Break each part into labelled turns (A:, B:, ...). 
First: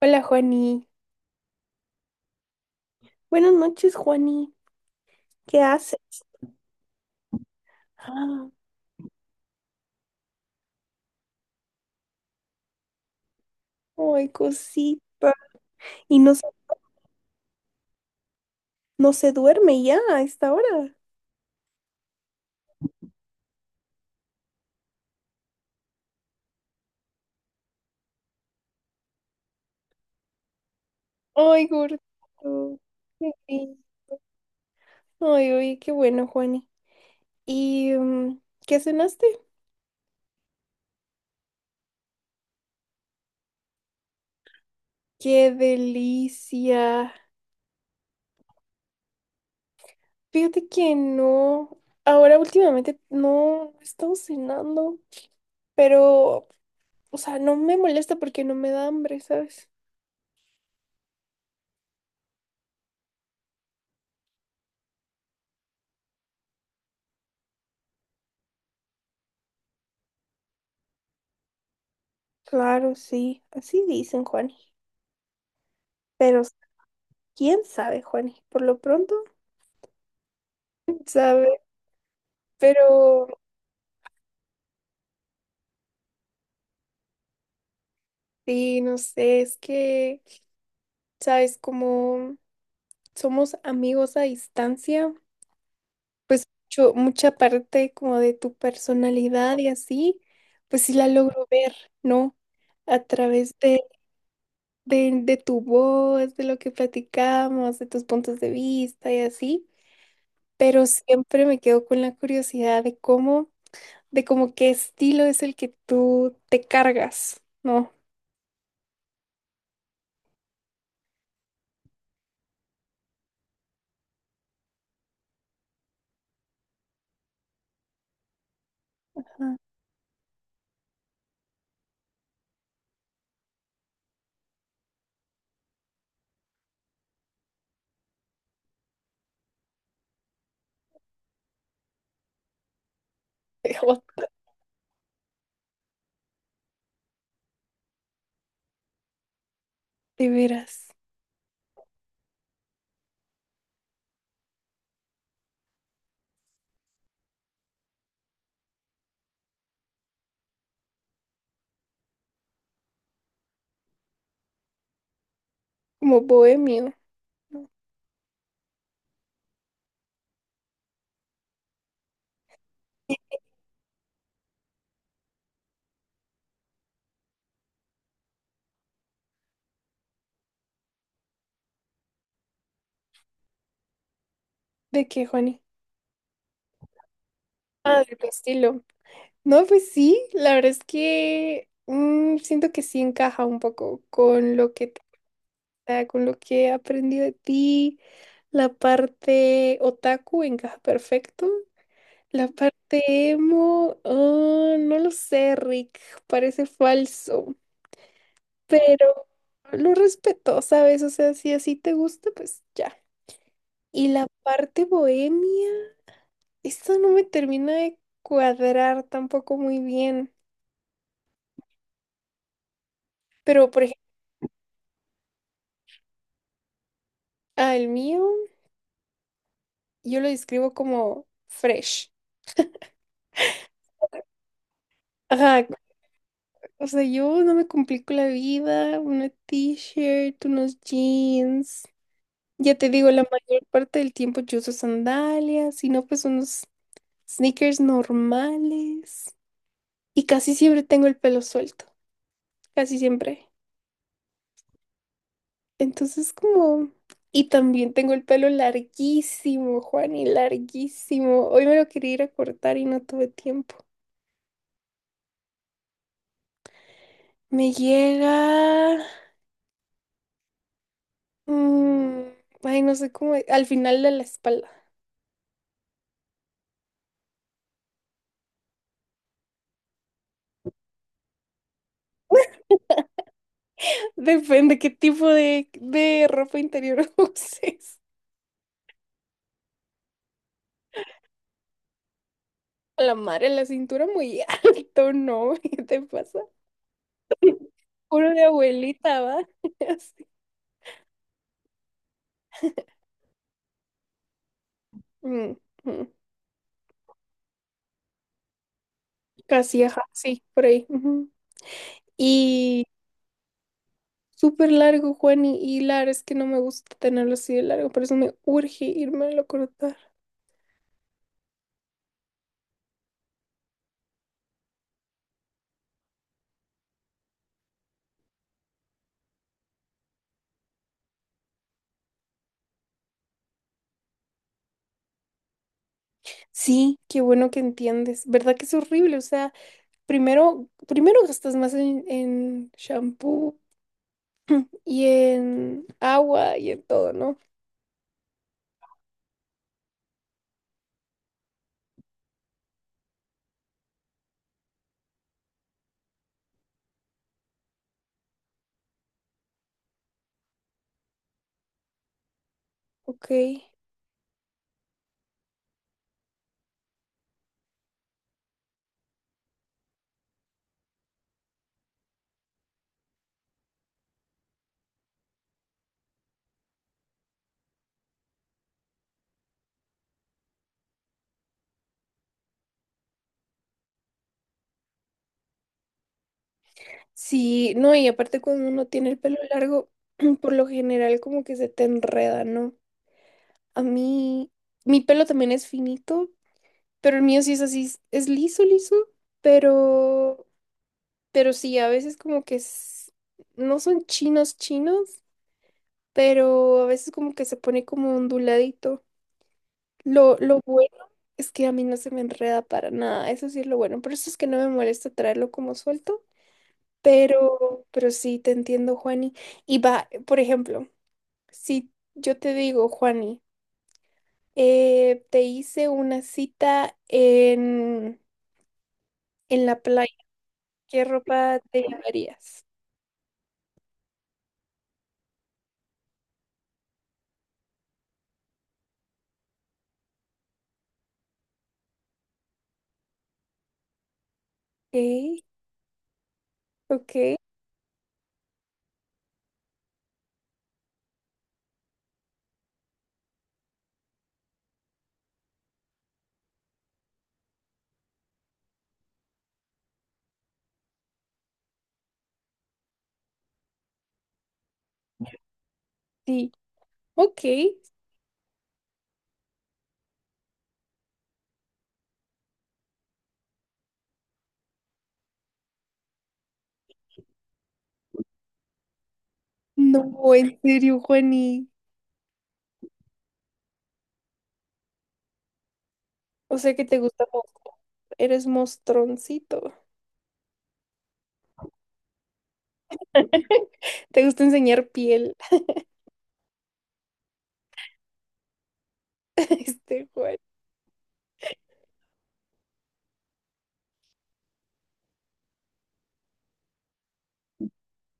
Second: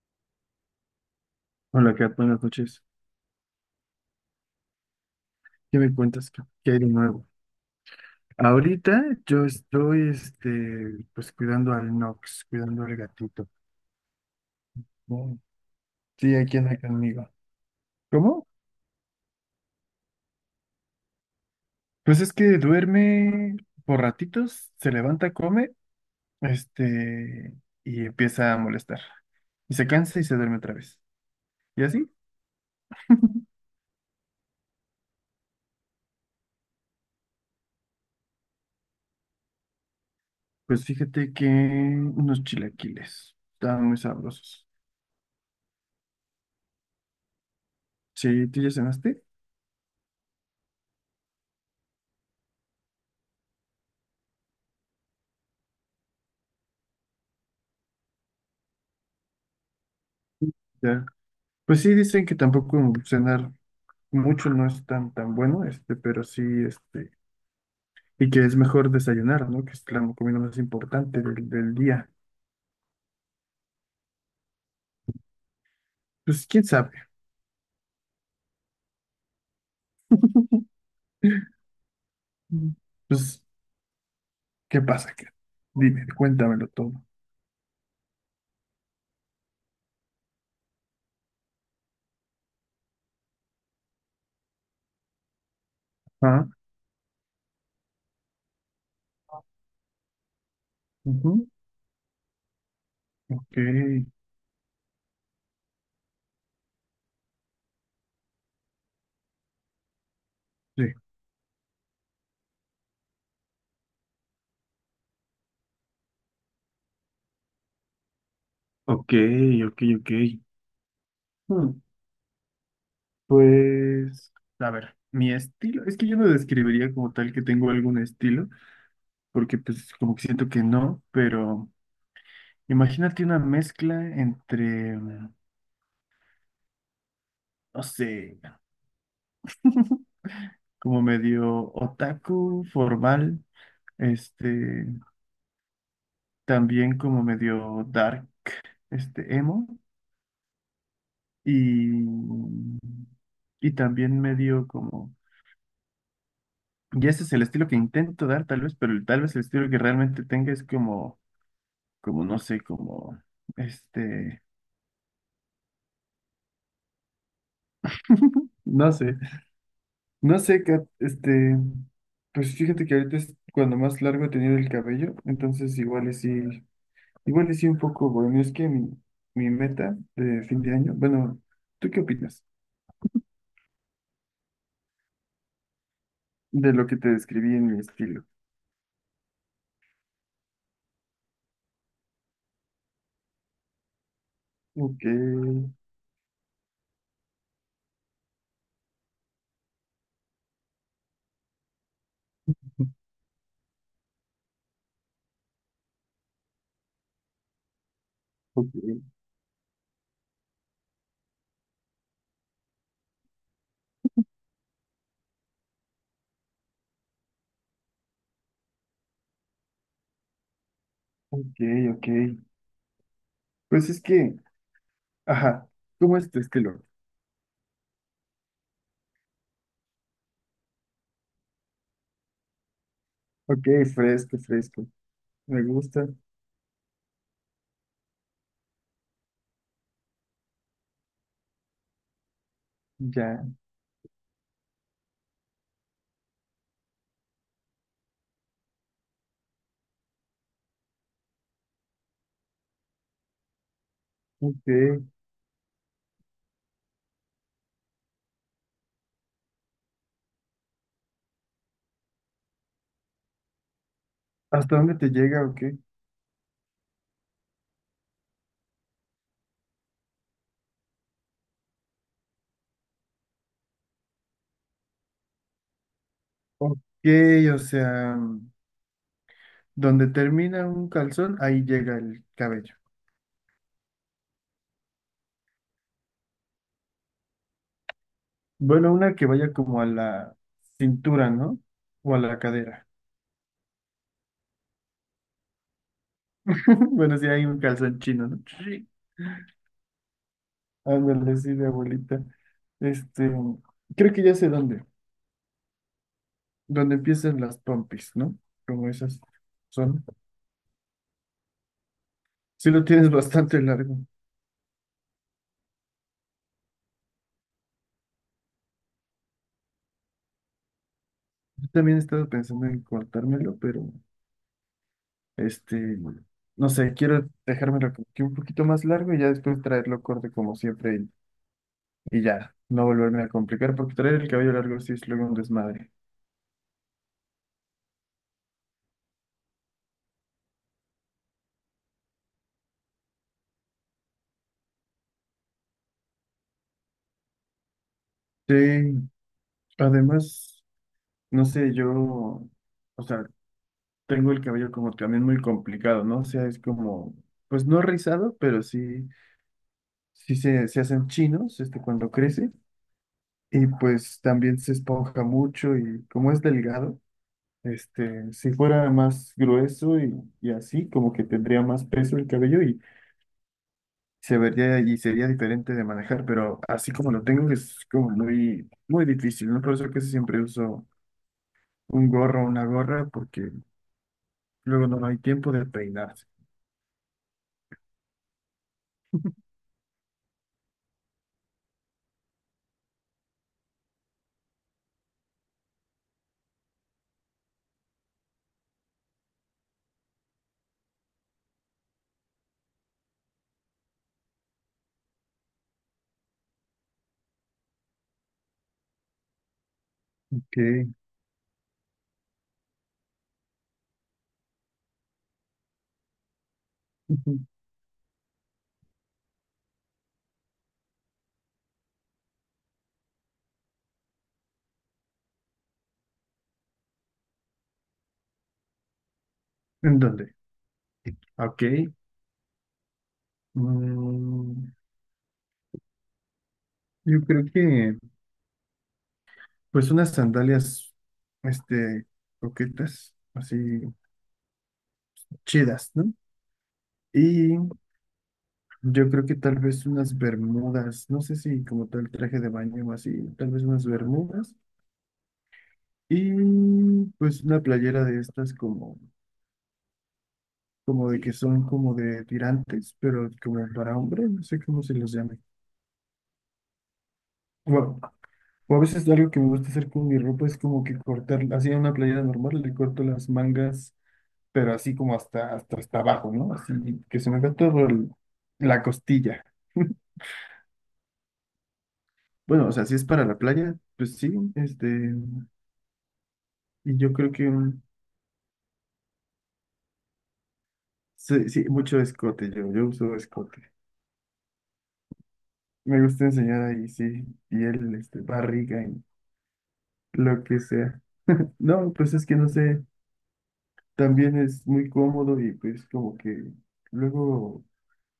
A: Hola, Juani.
B: Hola, Kat, buenas noches.
A: Buenas noches, Juani. ¿Qué
B: ¿Qué me
A: haces?
B: cuentas? ¿Qué hay de nuevo?
A: Ah,
B: Ahorita yo estoy, pues cuidando al Nox, cuidando al gatito.
A: Ay, cosita.
B: ¿No?
A: Y
B: Sí,
A: no,
B: aquí anda conmigo. ¿Cómo?
A: no se duerme ya a esta hora.
B: Pues es que duerme por ratitos, se levanta, come, este, y empieza a molestar. Y se cansa y se duerme otra vez.
A: Ay,
B: ¿Y así?
A: gordito. Qué bien. Ay, oye, qué bueno, Juani. ¿Y qué cenaste?
B: Pues fíjate que unos chilaquiles estaban muy sabrosos.
A: Qué delicia.
B: Sí, ¿tú ya cenaste?
A: Fíjate que no. Ahora últimamente no he estado cenando, pero, o sea, no me molesta porque no me da hambre, ¿sabes?
B: Ya. Pues sí, dicen que tampoco cenar mucho no es tan bueno, pero sí, y que es mejor desayunar, ¿no? Que es la comida más importante del día.
A: Claro, sí. Así dicen, Juani. Pero
B: Pues quién sabe.
A: ¿quién sabe, Juanes? Por lo pronto, ¿quién sabe,
B: Mm.
A: pero
B: Pues, ¿qué pasa? ¿Qué? Dime, cuéntamelo todo.
A: sí, no sé, es que, ¿sabes? Como somos amigos a distancia, pues
B: Ah,
A: mucha parte como de tu personalidad y así, pues sí la logro
B: ujú,
A: ver, ¿no? A
B: ok,
A: través de tu voz, de lo que platicamos, de tus puntos de vista y así,
B: sí.
A: pero siempre me quedo con la curiosidad de cómo qué estilo es el que tú te cargas, ¿no?
B: Ok, ok. Hmm, pues, a ver, mi estilo, es que yo no describiría como tal que tengo algún estilo, porque pues como que siento que no, pero imagínate una mezcla entre, no sé, como medio otaku formal,
A: Jo,
B: este, también como medio dark, emo,
A: de veras,
B: y, y también medio como, y ese es el estilo que intento dar tal vez, pero tal vez el estilo que realmente tenga es como, como no sé, como, este,
A: como bohemio.
B: no sé, no sé, Kat, pues fíjate que ahorita es cuando más largo he tenido el cabello, entonces igual y sí. Igual y sí un poco, bueno, es que mi meta de fin de año, bueno, ¿tú qué opinas
A: ¿De qué, Juani?
B: de lo que te describí en mi
A: Ah, de
B: estilo?
A: tu estilo. No, pues sí, la verdad es que siento que sí encaja un poco con lo que
B: Ok,
A: ah, con lo que he aprendido de ti. La parte otaku encaja perfecto. La parte emo, ah, no lo sé, Rick, parece falso,
B: ok,
A: pero lo respeto, ¿sabes? O sea, si así te gusta, pues ya. Y la parte bohemia. Esto no me termina de cuadrar tampoco muy bien.
B: ok, ok.
A: Pero, por
B: Pues
A: ejemplo,
B: es que, ajá, ¿cómo es tu estilo?
A: al mío, yo lo describo como fresh.
B: Ok, fresco, fresco. Me
A: Ajá,
B: gusta,
A: o sea, yo no me complico la vida, una t-shirt, unos jeans. Ya te digo, la
B: ya,
A: mayor parte del tiempo yo uso sandalias, si no, pues unos sneakers normales. Y casi siempre tengo el pelo suelto, casi siempre.
B: ok.
A: Entonces como… Y también tengo el pelo larguísimo, Juan, y larguísimo. Hoy me lo quería ir a cortar y no tuve tiempo.
B: ¿Hasta dónde te llega o qué?
A: Me llega… mm, ay, no sé cómo… Al final de la espalda.
B: Ok, o sea, donde termina un calzón, ahí llega el cabello.
A: Depende qué tipo de ropa interior uses.
B: Bueno, una que vaya como a la cintura, ¿no? O a la cadera.
A: A la madre, la cintura muy alto, ¿no? ¿Qué te pasa?
B: Bueno, sí hay un calzón chino,
A: Puro
B: ¿no?
A: de
B: Sí.
A: abuelita, ¿va? Así.
B: Ándale, sí, de abuelita. Este, creo que ya sé dónde.
A: Mm, mm.
B: Donde empiezan las pompis, ¿no? Como esas
A: Casi, ajá,
B: son.
A: sí, por ahí. Ujú.
B: Sí lo
A: Y
B: tienes bastante largo.
A: súper largo, Juan, y Lara, es que no me gusta tenerlo así de largo, por eso me urge irme a cortar.
B: Yo también he estado pensando en cortármelo, pero este, no sé, quiero dejármelo como que un poquito más largo y ya después traerlo corto como siempre y ya, no volverme a complicar, porque traer el cabello largo sí es luego un desmadre.
A: Sí, qué bueno que entiendes. ¿Verdad que es horrible? O sea, primero gastas más en shampoo y en agua y en todo, ¿no?
B: Sí, además, no sé, yo, o sea, tengo el cabello como también muy complicado, ¿no? O sea, es como, pues no rizado, pero sí, sí se hacen chinos, cuando crece,
A: Ok.
B: y pues también se esponja mucho y como es delgado, si fuera más grueso y así, como que tendría más peso el cabello y se vería y sería diferente de manejar, pero así como lo tengo es como muy difícil, ¿no? Por eso casi siempre uso un gorro o una gorra porque luego no hay tiempo de peinarse.
A: Sí, no, y aparte cuando uno tiene el pelo largo, por lo general como que se te enreda, ¿no? A mí, mi pelo también es finito, pero el mío sí es así, es liso, liso, pero Pero sí, a veces como que no son chinos chinos, pero a veces como que se pone como onduladito. Lo bueno
B: Ok.
A: es que a mí no se me enreda para nada, eso sí es lo bueno. Por eso es que no me molesta traerlo como suelto, pero sí, te entiendo, Juani. Y va, por ejemplo, si yo te digo, Juani, te hice una cita en la
B: ¿En
A: playa,
B: dónde?
A: ¿qué ropa te
B: Ok.
A: llevarías?
B: Mm, yo creo que, pues, unas sandalias, este, coquetas, así,
A: Ok,
B: chidas, ¿no?
A: ok,
B: Y yo creo que tal vez unas bermudas, no sé si como tal traje de baño o así, tal vez unas bermudas. Y pues una playera de estas como, como de que son como de tirantes, pero como para hombre, no sé cómo se los llame.
A: sí, ok.
B: Bueno, o a veces algo que me gusta hacer con mi ropa es como que cortar, así en una playera normal, le corto las mangas pero así como hasta abajo, ¿no? Así que se me ve todo la costilla.
A: No, en serio, Juani.
B: Bueno, o sea, si es para la playa, pues sí,
A: O sea que
B: y
A: te
B: yo
A: gusta
B: creo que
A: mostrar.
B: un,
A: Eres mostroncito.
B: sí, sí, mucho escote, yo uso escote.
A: Te gusta enseñar piel.
B: Me gusta enseñar ahí, sí, piel, barriga y
A: Este, Juan.
B: lo que sea. No, pues es que no sé, también es muy cómodo y pues como que luego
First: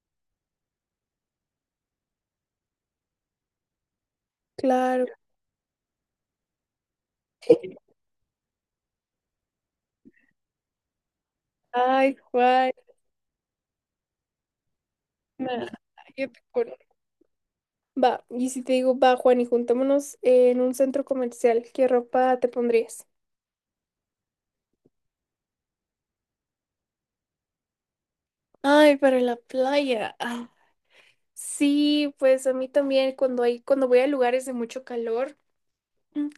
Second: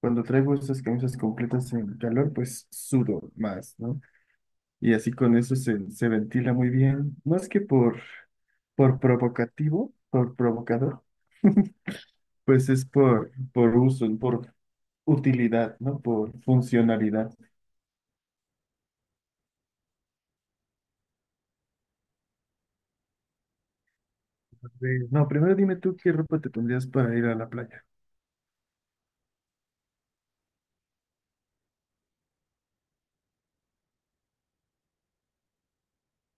B: cuando traigo esas camisas completas en calor, pues sudo más, ¿no? Y
A: Claro.
B: así con eso se ventila muy bien. Más que por provocativo, por provocador,
A: Ay,
B: pues
A: Juan.
B: es por uso, por
A: Nah,
B: utilidad, ¿no?
A: yo
B: Por
A: te conozco.
B: funcionalidad.
A: Va, y si te digo, va, Juan, y juntémonos en un centro comercial, ¿qué ropa te pondrías?
B: No, primero dime tú qué ropa te pondrías para ir a la playa.
A: Ay, para la playa. Ah, sí, pues a mí también cuando hay, cuando voy a lugares de mucho calor, mm,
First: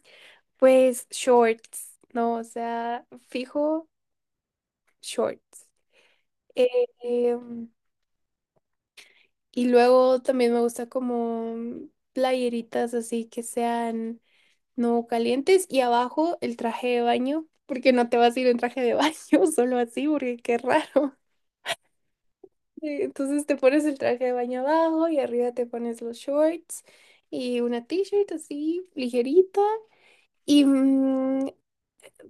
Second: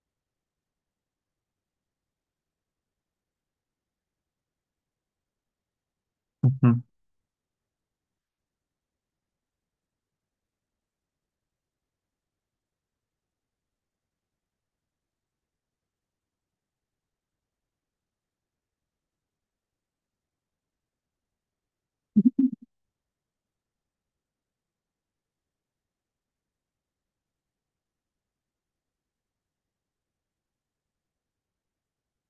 A: pues shorts, ¿no? O sea, fijo, shorts. Eh,
B: Ujú.
A: em, y luego también me gusta como playeritas así que sean no calientes y abajo el traje de baño, porque no te vas a ir en traje de baño solo así, porque qué raro. Entonces te pones el traje de baño abajo y arriba te pones los shorts y una t-shirt así ligerita. Y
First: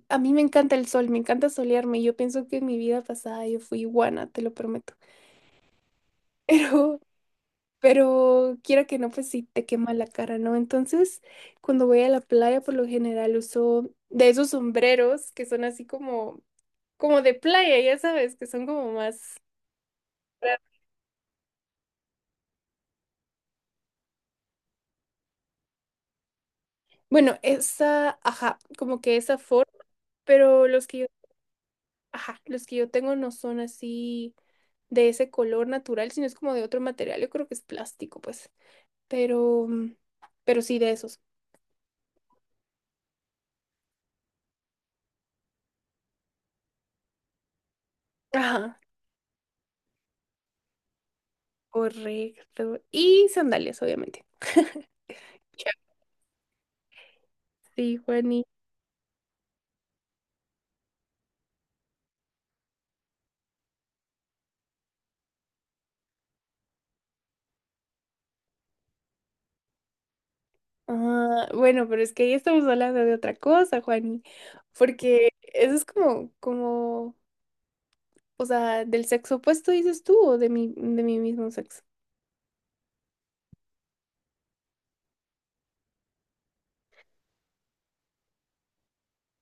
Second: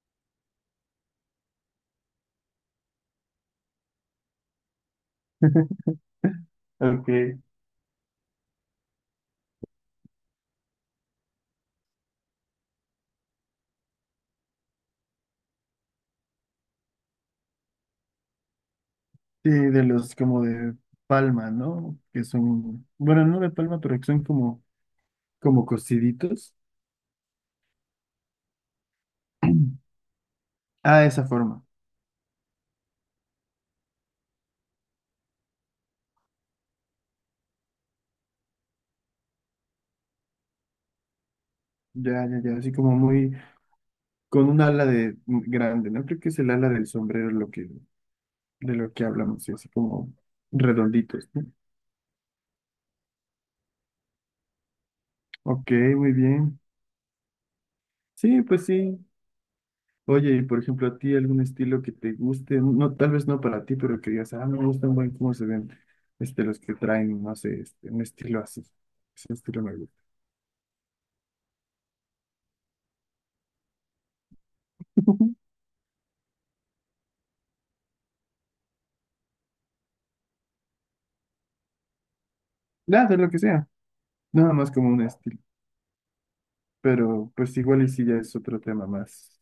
A: a mí me encanta el sol, me encanta solearme. Yo pienso que en mi vida pasada yo fui iguana, te lo prometo. Pero
B: Ok.
A: Pero quiera que no, pues sí te quema la cara, ¿no? Entonces, cuando voy a la playa, por lo general uso de esos sombreros que son así como, como de playa, ya sabes, que son como más…
B: Sí, de los como de palma, ¿no? Que son, bueno, no de palma, pero que son como, como cosiditos.
A: Bueno, esa, ajá, como que esa forma, pero
B: Ah, esa forma.
A: ajá, los que yo tengo no son así de ese color natural, sino es como de otro material, yo creo que es plástico, pues. Pero, pero sí de esos.
B: Ya, ya, ya. Así como muy, con un ala de grande, ¿no? Creo que es el ala del sombrero lo que de
A: Ajá,
B: lo que hablamos, sí, así como redonditos, ¿no?
A: correcto. Y sandalias, obviamente.
B: Ok, muy bien.
A: Sí,
B: Sí,
A: Juani.
B: pues sí. Oye, y por ejemplo, a ti algún estilo que te guste, no, tal vez no para ti, pero que digas, ah, no me gustan buen cómo se ven, los que traen, no sé, un estilo así. Ese estilo me gusta.
A: Ah, bueno, pero es que ahí estamos hablando de otra cosa, Juani, porque eso es como, como, o sea, del sexo opuesto dices tú o de de mi mismo sexo.
B: Nada, de lo que sea. Nada más como un estilo. Pero pues igual y sí ya es otro tema más,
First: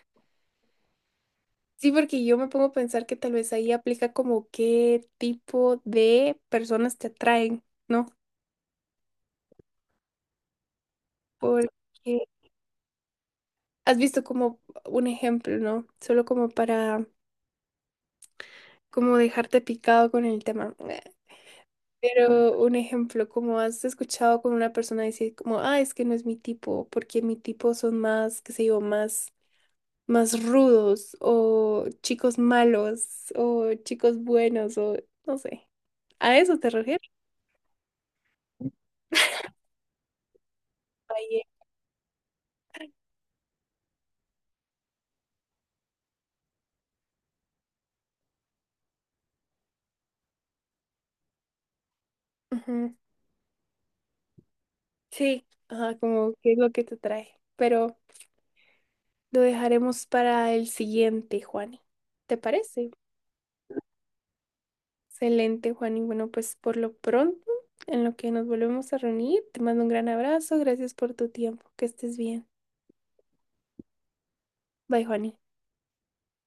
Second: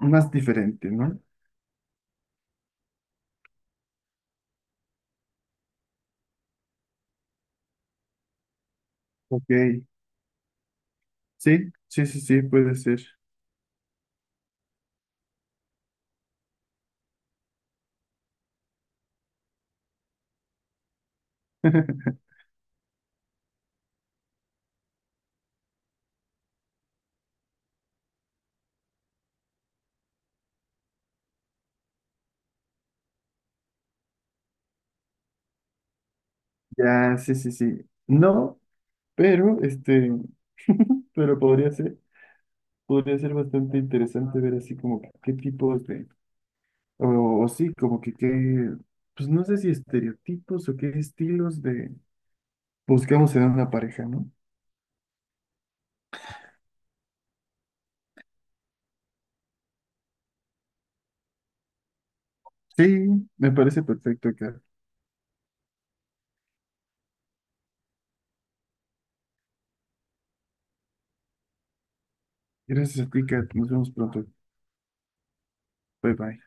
B: más diferente, ¿no?
A: Sí, porque yo me pongo a pensar que tal vez ahí aplica como qué tipo de personas te atraen, ¿no?
B: Ok. Sí, sí, sí,
A: Porque
B: sí, puede ser.
A: has visto como un ejemplo, ¿no? Solo como para, como dejarte picado con el tema. Pero un ejemplo, como has escuchado con una persona decir como, ah, es que no es mi tipo, porque mi tipo son más, qué sé yo, más, más rudos, o chicos malos, o chicos buenos, o no sé. ¿A eso te refieres?
B: Ya, sí, sí, sí. No, pero este. Pero
A: Ahí,
B: podría ser bastante interesante ver así como que qué tipos de, o sí, como que qué, pues no sé si estereotipos o qué estilos de
A: ujú.
B: buscamos en una pareja, ¿no?
A: Sí, ajá, como qué es lo que te trae. Pero lo dejaremos para el siguiente, Juani. ¿Te parece?
B: Sí, me parece perfecto, Kat.
A: Excelente, Juan. Y bueno, pues por lo pronto, en lo que nos volvemos a reunir, te mando un gran abrazo. Gracias por tu tiempo. Que estés bien.
B: Gracias a ti, Kat. Nos vemos pronto.
A: Bye, Juani.
B: Bye bye.